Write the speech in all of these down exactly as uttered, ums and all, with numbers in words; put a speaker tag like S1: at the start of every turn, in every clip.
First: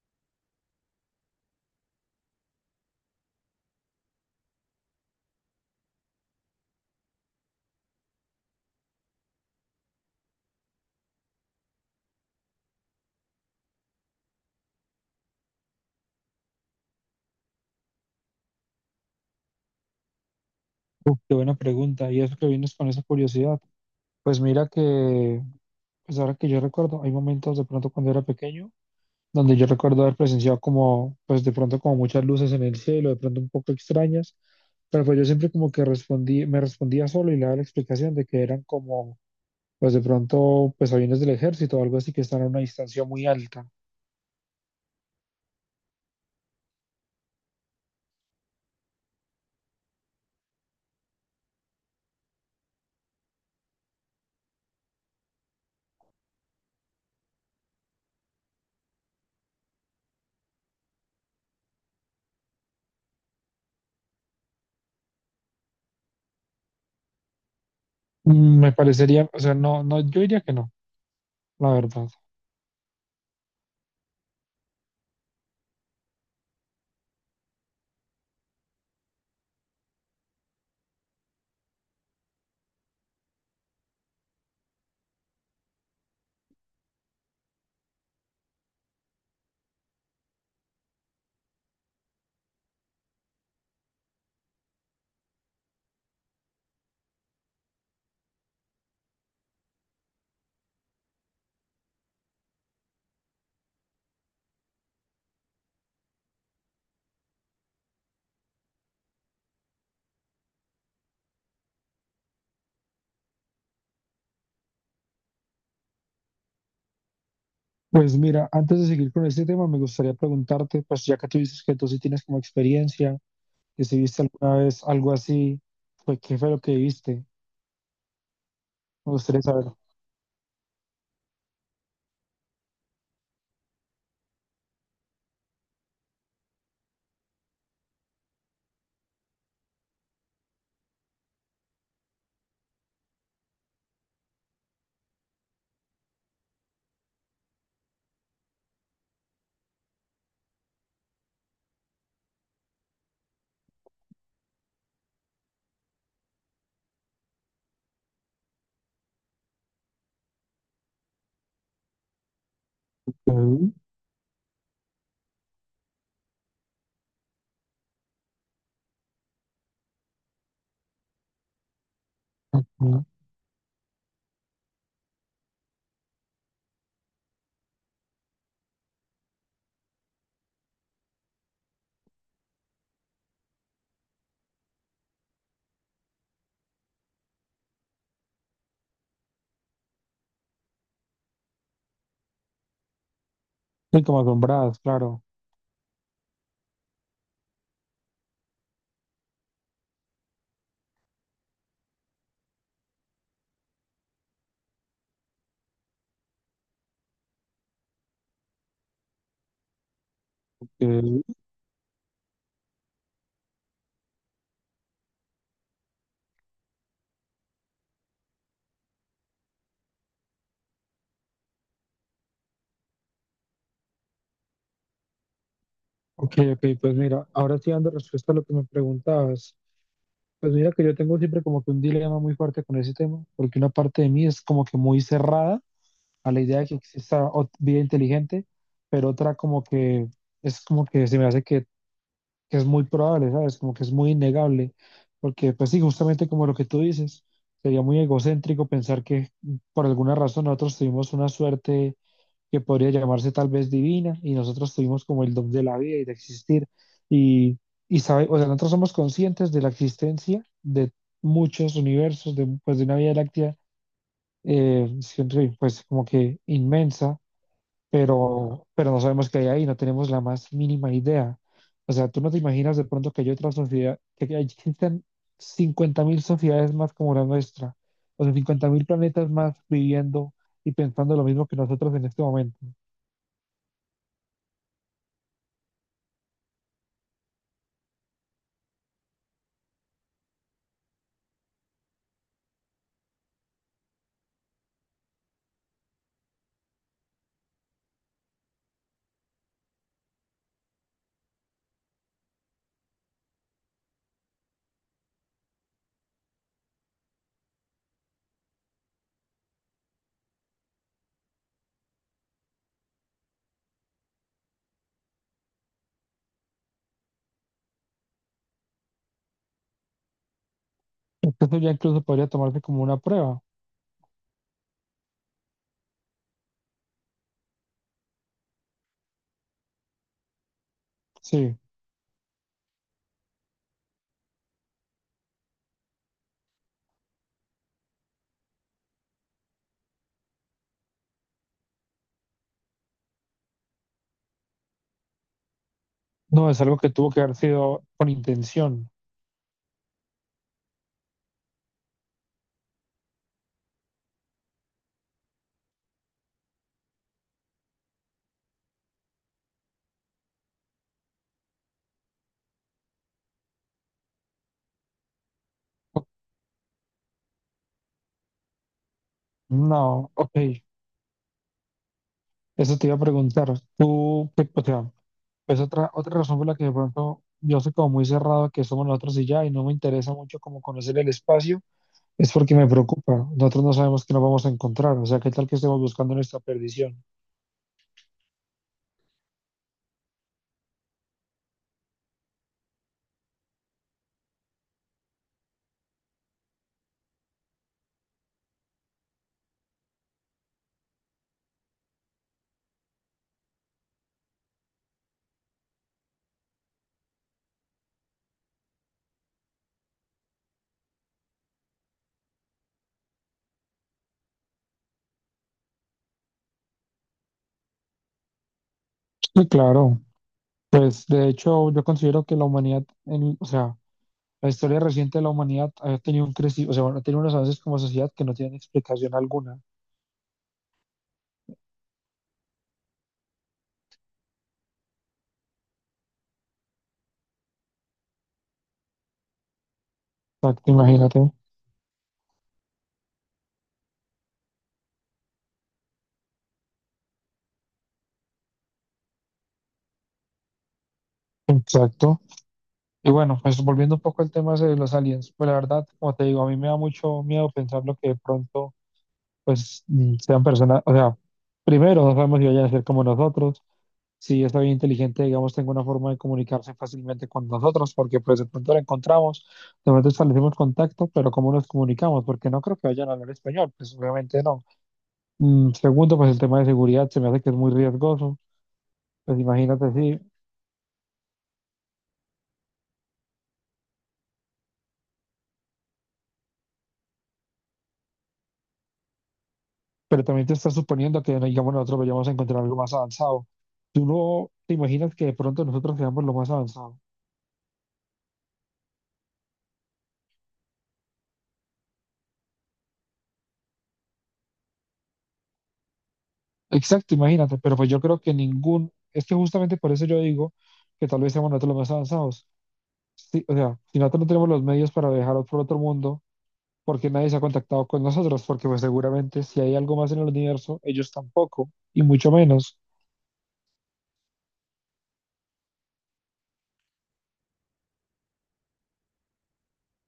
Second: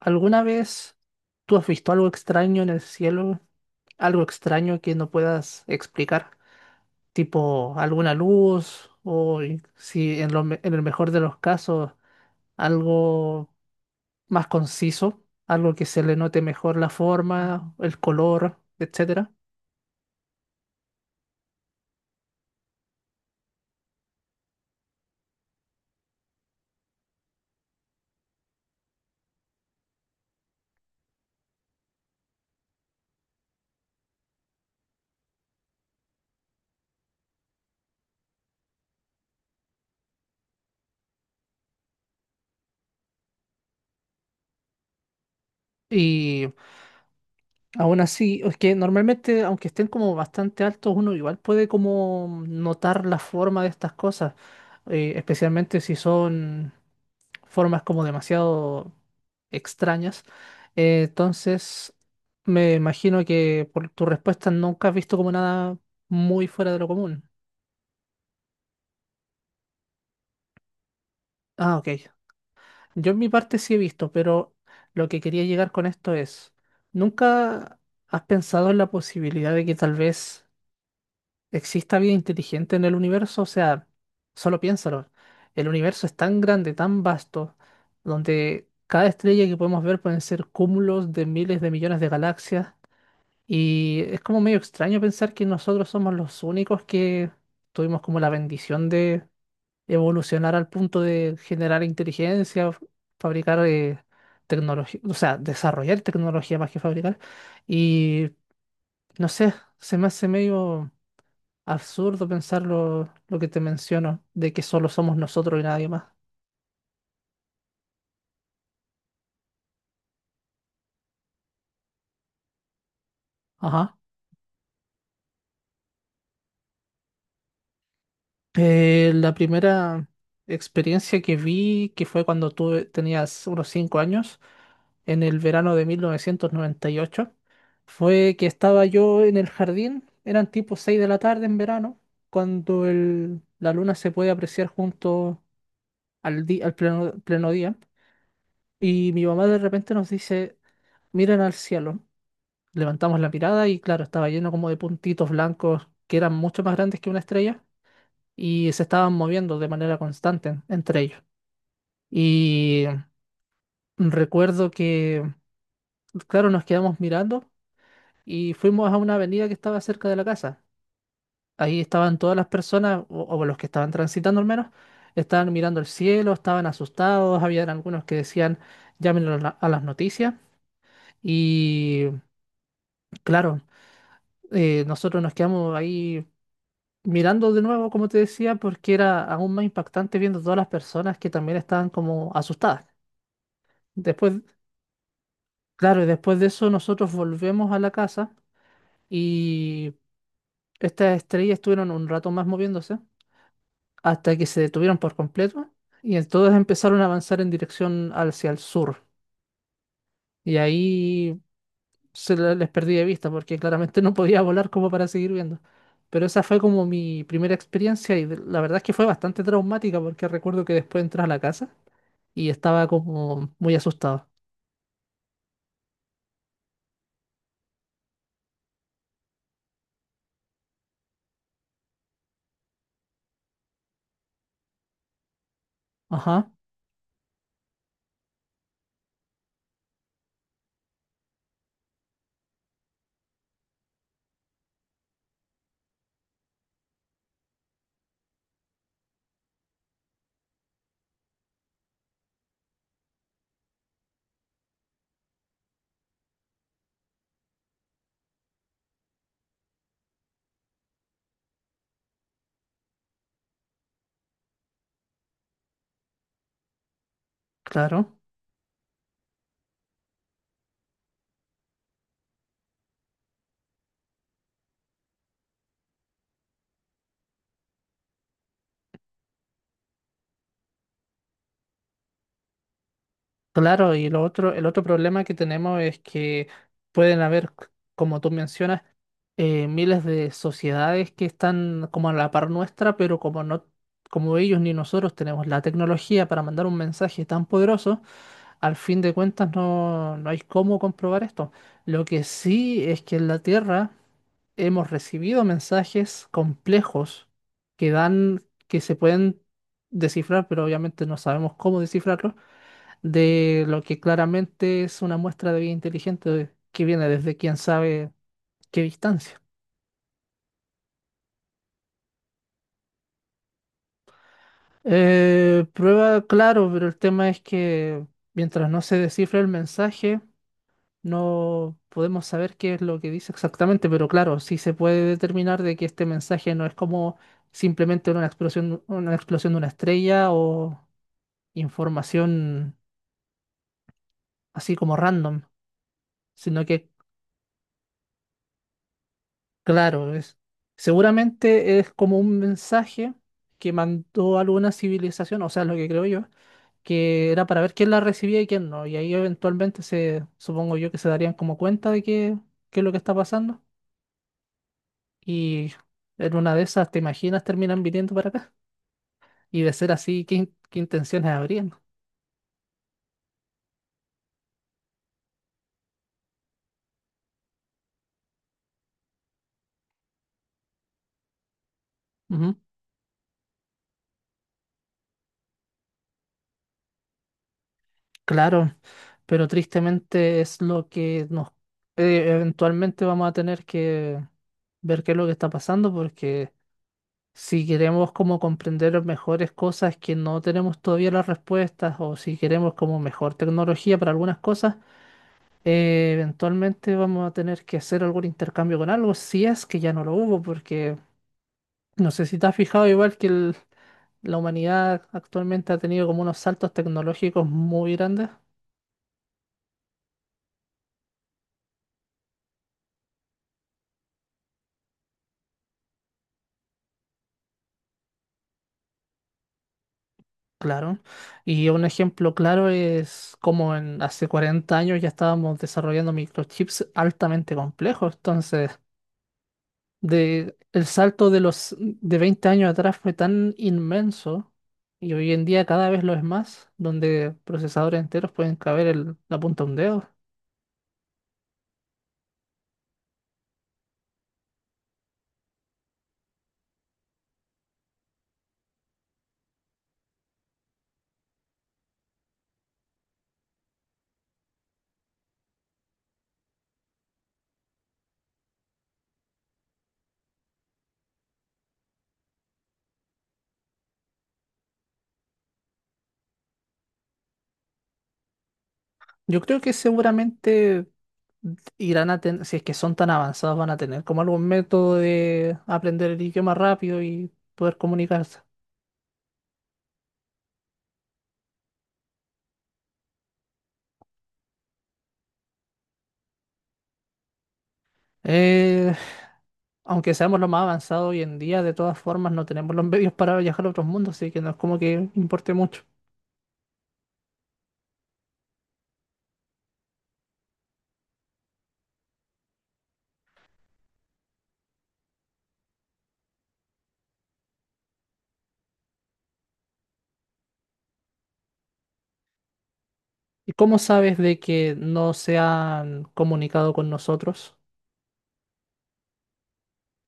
S1: ¿Alguna vez tú has visto algo extraño en el cielo? Algo extraño que no puedas explicar, tipo alguna luz o y- si en lo me- en el mejor de los casos algo más conciso, algo que se le note mejor la forma, el color, etcétera.
S2: Uf, qué buena pregunta. Y eso que vienes con esa curiosidad. Pues mira que, pues ahora que yo recuerdo, hay momentos de pronto cuando era pequeño, donde yo recuerdo haber presenciado como, pues de pronto como muchas luces en el cielo, de pronto un poco extrañas, pero pues yo siempre como que respondí, me respondía solo y le daba la explicación de que eran como, pues de pronto, pues aviones del ejército o algo así que están a una distancia muy alta.
S1: Y aún así, es que normalmente aunque estén como bastante altos, uno igual puede como notar la forma de estas cosas, eh, especialmente si son formas como demasiado extrañas. Eh, entonces, me imagino que por tu respuesta nunca has visto como nada muy fuera de lo común.
S2: Mm, Me parecería, o sea, no, no, yo diría que no, la
S1: Ah, ok.
S2: verdad.
S1: Yo en mi parte sí he visto, pero lo que quería llegar con esto es, ¿nunca has pensado en la posibilidad de que tal vez exista vida inteligente en el universo? O sea, solo piénsalo. El universo es tan grande, tan vasto, donde cada estrella que podemos ver pueden ser cúmulos de miles de millones de galaxias. Y es como medio extraño pensar que nosotros somos los únicos que tuvimos como la bendición de evolucionar al punto de generar inteligencia, f- fabricar eh, tecnología, o sea, desarrollar tecnología más que fabricar. Y no sé, se me hace medio absurdo pensar lo, lo que te menciono, de que solo somos nosotros y nadie más.
S2: Pues mira, antes de seguir con este tema, me gustaría preguntarte, pues ya que tú dices que tú sí tienes como experiencia, que
S1: Ajá.
S2: si viste alguna vez algo así, pues qué fue lo que viste.
S1: Eh,
S2: Me
S1: la
S2: gustaría saber.
S1: primera experiencia que vi, que fue cuando tuve, tenías unos cinco años, en el verano de mil novecientos noventa y ocho fue que estaba yo en el jardín, eran tipo seis de la tarde en verano, cuando el- la luna se puede apreciar junto al, di- al pleno, pleno día, y mi mamá de repente nos dice, miren al cielo, levantamos la mirada y claro, estaba lleno como de puntitos blancos que eran mucho más grandes que una estrella y se estaban moviendo de manera constante entre ellos. Y
S2: Ujú,
S1: recuerdo que, claro, nos quedamos mirando. Y fuimos a una avenida que estaba cerca de la casa. Ahí estaban todas las personas,
S2: ujú.
S1: o, o los que estaban transitando al menos, estaban mirando el cielo, estaban asustados, había algunos que decían, llámenlo a, la- a las noticias. Y claro, eh, nosotros nos quedamos ahí mirando de nuevo, como te decía, porque era aún más impactante viendo todas las personas que también estaban como asustadas.
S2: Sí, como
S1: Después,
S2: asombradas, claro.
S1: claro, y después de eso nosotros volvemos a la casa y estas estrellas estuvieron un rato más moviéndose, hasta que se detuvieron por completo y entonces empezaron a avanzar en dirección hacia el sur. Y
S2: Ujú.
S1: ahí se le- les perdí de vista porque claramente no podía volar como para seguir viendo. Pero esa fue como mi primera experiencia y de- la verdad es que fue bastante traumática porque recuerdo que después entré a la casa y estaba como muy asustado.
S2: Ok, ok, pues mira, ahora sí dando respuesta a lo que me preguntabas. Pues mira que yo tengo siempre como que un dilema muy fuerte con ese tema, porque una parte de mí es como que muy cerrada a la
S1: Ajá,
S2: idea de que exista ot- vida inteligente, pero otra como que es como que se me hace que que es muy probable, ¿sabes? Como que es muy innegable, porque pues sí, justamente como lo que tú dices, sería muy egocéntrico pensar que por alguna razón nosotros tuvimos una suerte que podría llamarse tal vez divina y nosotros tuvimos como el don de la vida y de existir y, y sabe, o sea, nosotros somos conscientes de la existencia de muchos universos, de, pues de una Vía Láctea, eh, siempre, pues como que inmensa
S1: claro.
S2: pero, pero no sabemos qué hay ahí, no tenemos la más mínima idea. O sea, tú no te imaginas de pronto que hay otras sociedades que que existen cincuenta mil sociedades más como la nuestra, o sea, cincuenta mil planetas más viviendo y pensando lo mismo que nosotros en este momento.
S1: Claro, y lo otro, el otro problema que tenemos es que pueden haber, c- como tú mencionas, eh, miles de sociedades que están como a la par nuestra, pero como no, como ellos ni nosotros tenemos la tecnología para mandar un mensaje tan poderoso, al fin de cuentas no, no hay cómo comprobar esto. Lo que sí es que en la Tierra hemos recibido mensajes complejos que dan, que se pueden descifrar, pero obviamente no sabemos cómo descifrarlos, de lo que claramente es una muestra de vida inteligente que viene desde quién sabe qué distancia.
S2: Entonces ya incluso podría tomarse como una prueba.
S1: Eh, prueba, claro, pero el tema es que mientras no se descifre el mensaje,
S2: Sí,
S1: no podemos saber qué es lo que dice exactamente, pero claro, sí se puede determinar de que este mensaje no es como simplemente una explosión, una explosión de una estrella o información así como random,
S2: no, es
S1: sino
S2: algo que
S1: que,
S2: tuvo que haber sido con intención.
S1: claro, es, seguramente es como un mensaje que mandó alguna civilización, o sea, lo que creo yo que era para ver quién la recibía y quién no. Y ahí eventualmente se, supongo yo que se darían como cuenta de qué, qué es lo que está pasando. Y en una de esas, ¿te imaginas terminan viniendo para acá? Y de ser
S2: No,
S1: así, ¿qué,
S2: ok,
S1: in- qué intenciones habrían?
S2: eso te iba a preguntar. Tú, qué- o sea, pues otra, otra razón por la que de pronto yo soy como muy cerrado a que somos nosotros y ya, y no me interesa mucho como conocer el espacio, es porque
S1: Ujú.
S2: me preocupa. Nosotros no sabemos qué nos vamos a encontrar, o sea, qué tal que estemos buscando nuestra perdición.
S1: Claro, pero tristemente es lo que nos eh, eventualmente vamos a tener que ver qué es lo que está pasando porque si queremos como comprender mejores cosas que no tenemos todavía las respuestas o si queremos como mejor tecnología para algunas cosas, eh, eventualmente vamos a tener que hacer algún intercambio con algo, si es que ya no lo hubo, porque no sé si te has fijado igual que el- la humanidad actualmente ha tenido como unos saltos tecnológicos muy grandes.
S2: Sí, claro. Pues de hecho yo considero que la humanidad, en- o sea, la historia reciente de la humanidad ha tenido un crecimiento, o sea, bueno, ha tenido unos avances como sociedad que no tienen explicación alguna.
S1: Claro, y un ejemplo claro es como en hace cuarenta años ya estábamos desarrollando microchips altamente complejos, entonces de
S2: Exacto,
S1: el
S2: imagínate.
S1: salto de los de veinte años atrás fue tan inmenso y hoy en día cada vez lo es más, donde procesadores enteros pueden caber el- la punta de un dedo.
S2: Exacto. Y bueno, pues volviendo un poco al tema de los aliens, pues la verdad, como te digo, a mí me da mucho miedo pensar lo que de pronto pues mm, sean personas, o sea, primero no sabemos si vayan a ser como nosotros, si es bien inteligente, digamos, tenga una forma de comunicarse fácilmente con nosotros, porque pues de pronto la encontramos, de pronto establecemos contacto, pero ¿cómo nos comunicamos? Porque no creo que vayan a hablar español, pues obviamente no. Mm, segundo, pues el tema de seguridad se me hace que es muy riesgoso, pues
S1: Yo creo que
S2: imagínate, sí,
S1: seguramente irán a tener, si es que son tan avanzados, van a tener como algún método de aprender el idioma rápido y poder comunicarse.
S2: pero también te estás suponiendo que, no, digamos, nosotros vayamos a encontrar algo más avanzado. ¿Tú no te imaginas que de pronto nosotros seamos lo más avanzado?
S1: Eh, aunque seamos lo más avanzados hoy en día, de todas formas no tenemos los medios para viajar a otros mundos, así que no es como que importe mucho.
S2: Exacto, imagínate, pero pues yo creo que ningún, es que justamente por eso yo digo que tal vez seamos nosotros los más avanzados. Sí, o sea, si nosotros no tenemos los medios para viajar por otro mundo, porque nadie se ha contactado con nosotros, porque pues seguramente si hay algo más en el universo, ellos tampoco, y mucho menos.
S1: ¿Y cómo sabes de que no se han comunicado con nosotros?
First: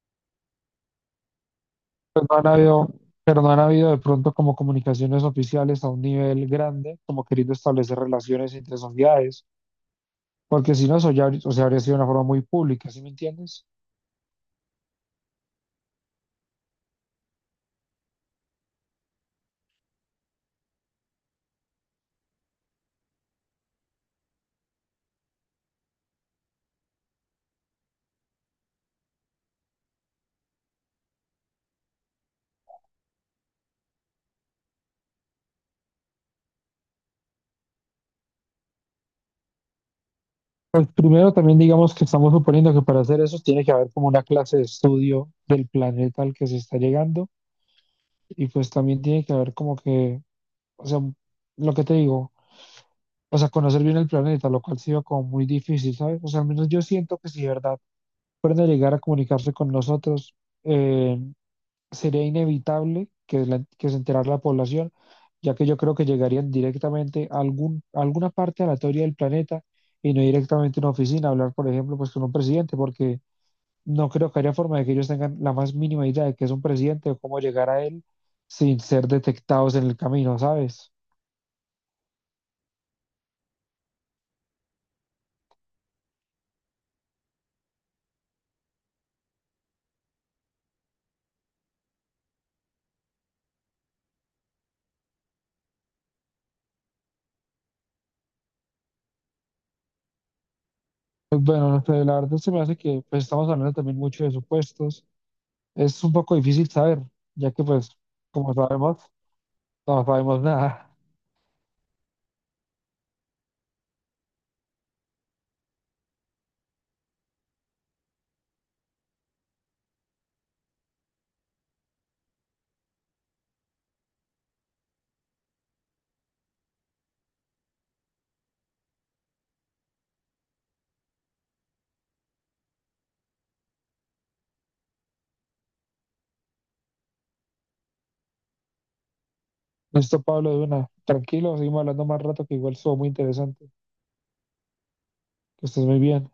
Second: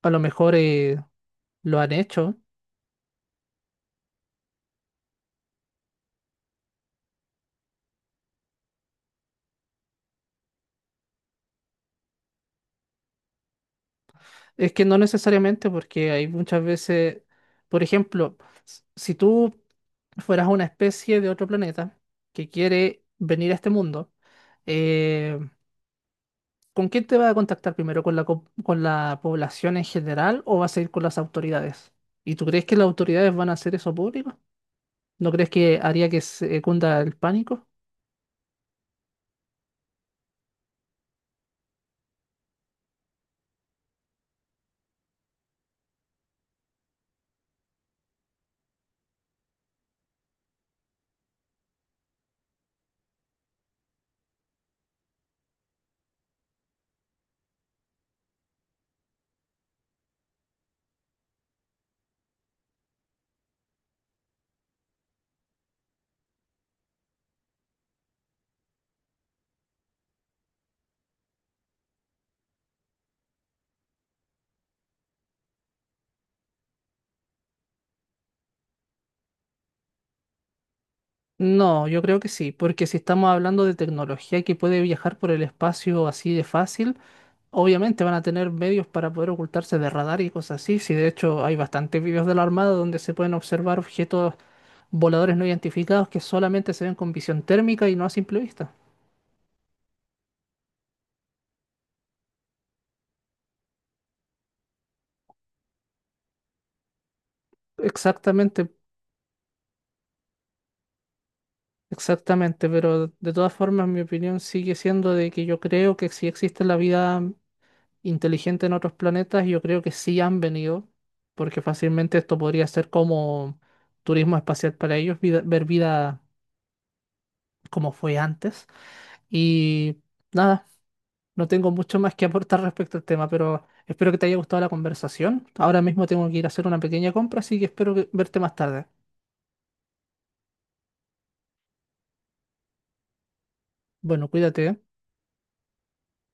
S1: A lo mejor eh, lo han
S2: Pues
S1: hecho.
S2: no han habido, pero no han habido de pronto como comunicaciones oficiales a un nivel grande, como queriendo establecer relaciones entre sociedades, porque si no, eso ya, habría- o sea, habría sido una forma muy pública, ¿sí me entiendes?
S1: Es que no necesariamente, porque hay muchas veces, por ejemplo, s- si tú fueras una especie de otro planeta que quiere venir a este mundo, eh, ¿con quién te va a contactar primero? ¿Con la, co- con la población en general o vas a ir con las autoridades? ¿Y tú crees que las autoridades van a hacer eso público? ¿No crees que haría que se cunda el pánico?
S2: Primero, también digamos que estamos suponiendo que para hacer eso tiene que haber como una clase de estudio del planeta al que se está llegando y pues también tiene que haber como que, o sea, lo que te digo, o sea, conocer bien el planeta, lo cual ha sido como muy difícil, ¿sabes? O sea, al menos yo siento que si de verdad fueran a llegar a comunicarse con nosotros, eh, sería inevitable que, la- que se enterara la población, ya que yo creo que llegarían directamente a, algún, a alguna parte aleatoria del planeta y no directamente a una oficina, a hablar, por ejemplo, pues con un presidente, porque no creo que haya forma de que ellos tengan la más mínima idea de que es un presidente o cómo llegar a él sin ser detectados en el camino, ¿sabes?
S1: No, yo creo que sí, porque si estamos hablando de tecnología que puede viajar por el espacio así de fácil, obviamente van a tener medios para poder ocultarse de radar y cosas así. Si de hecho hay bastantes videos de la Armada donde se pueden observar objetos voladores no identificados que solamente se ven con visión térmica y no a simple vista.
S2: Pues bueno, no sé, la verdad se me hace que pues, estamos hablando también mucho de supuestos. Es un poco difícil saber, ya que pues, como
S1: Exactamente,
S2: sabemos, no sabemos nada.
S1: exactamente, pero de todas formas mi opinión sigue siendo de que yo creo que si existe la vida inteligente en otros planetas, yo creo que sí han venido, porque fácilmente esto podría ser como turismo espacial para ellos, vida- ver vida como fue antes. Y nada, no tengo mucho más que aportar respecto al tema, pero espero que te haya gustado la conversación. Ahora mismo tengo que ir a hacer una pequeña compra, así que espero que verte más tarde.
S2: Listo, Pablo, de una. Tranquilo, seguimos hablando más rato, que igual estuvo muy interesante.
S1: Bueno, cuídate, ¿eh?
S2: Que estés muy bien.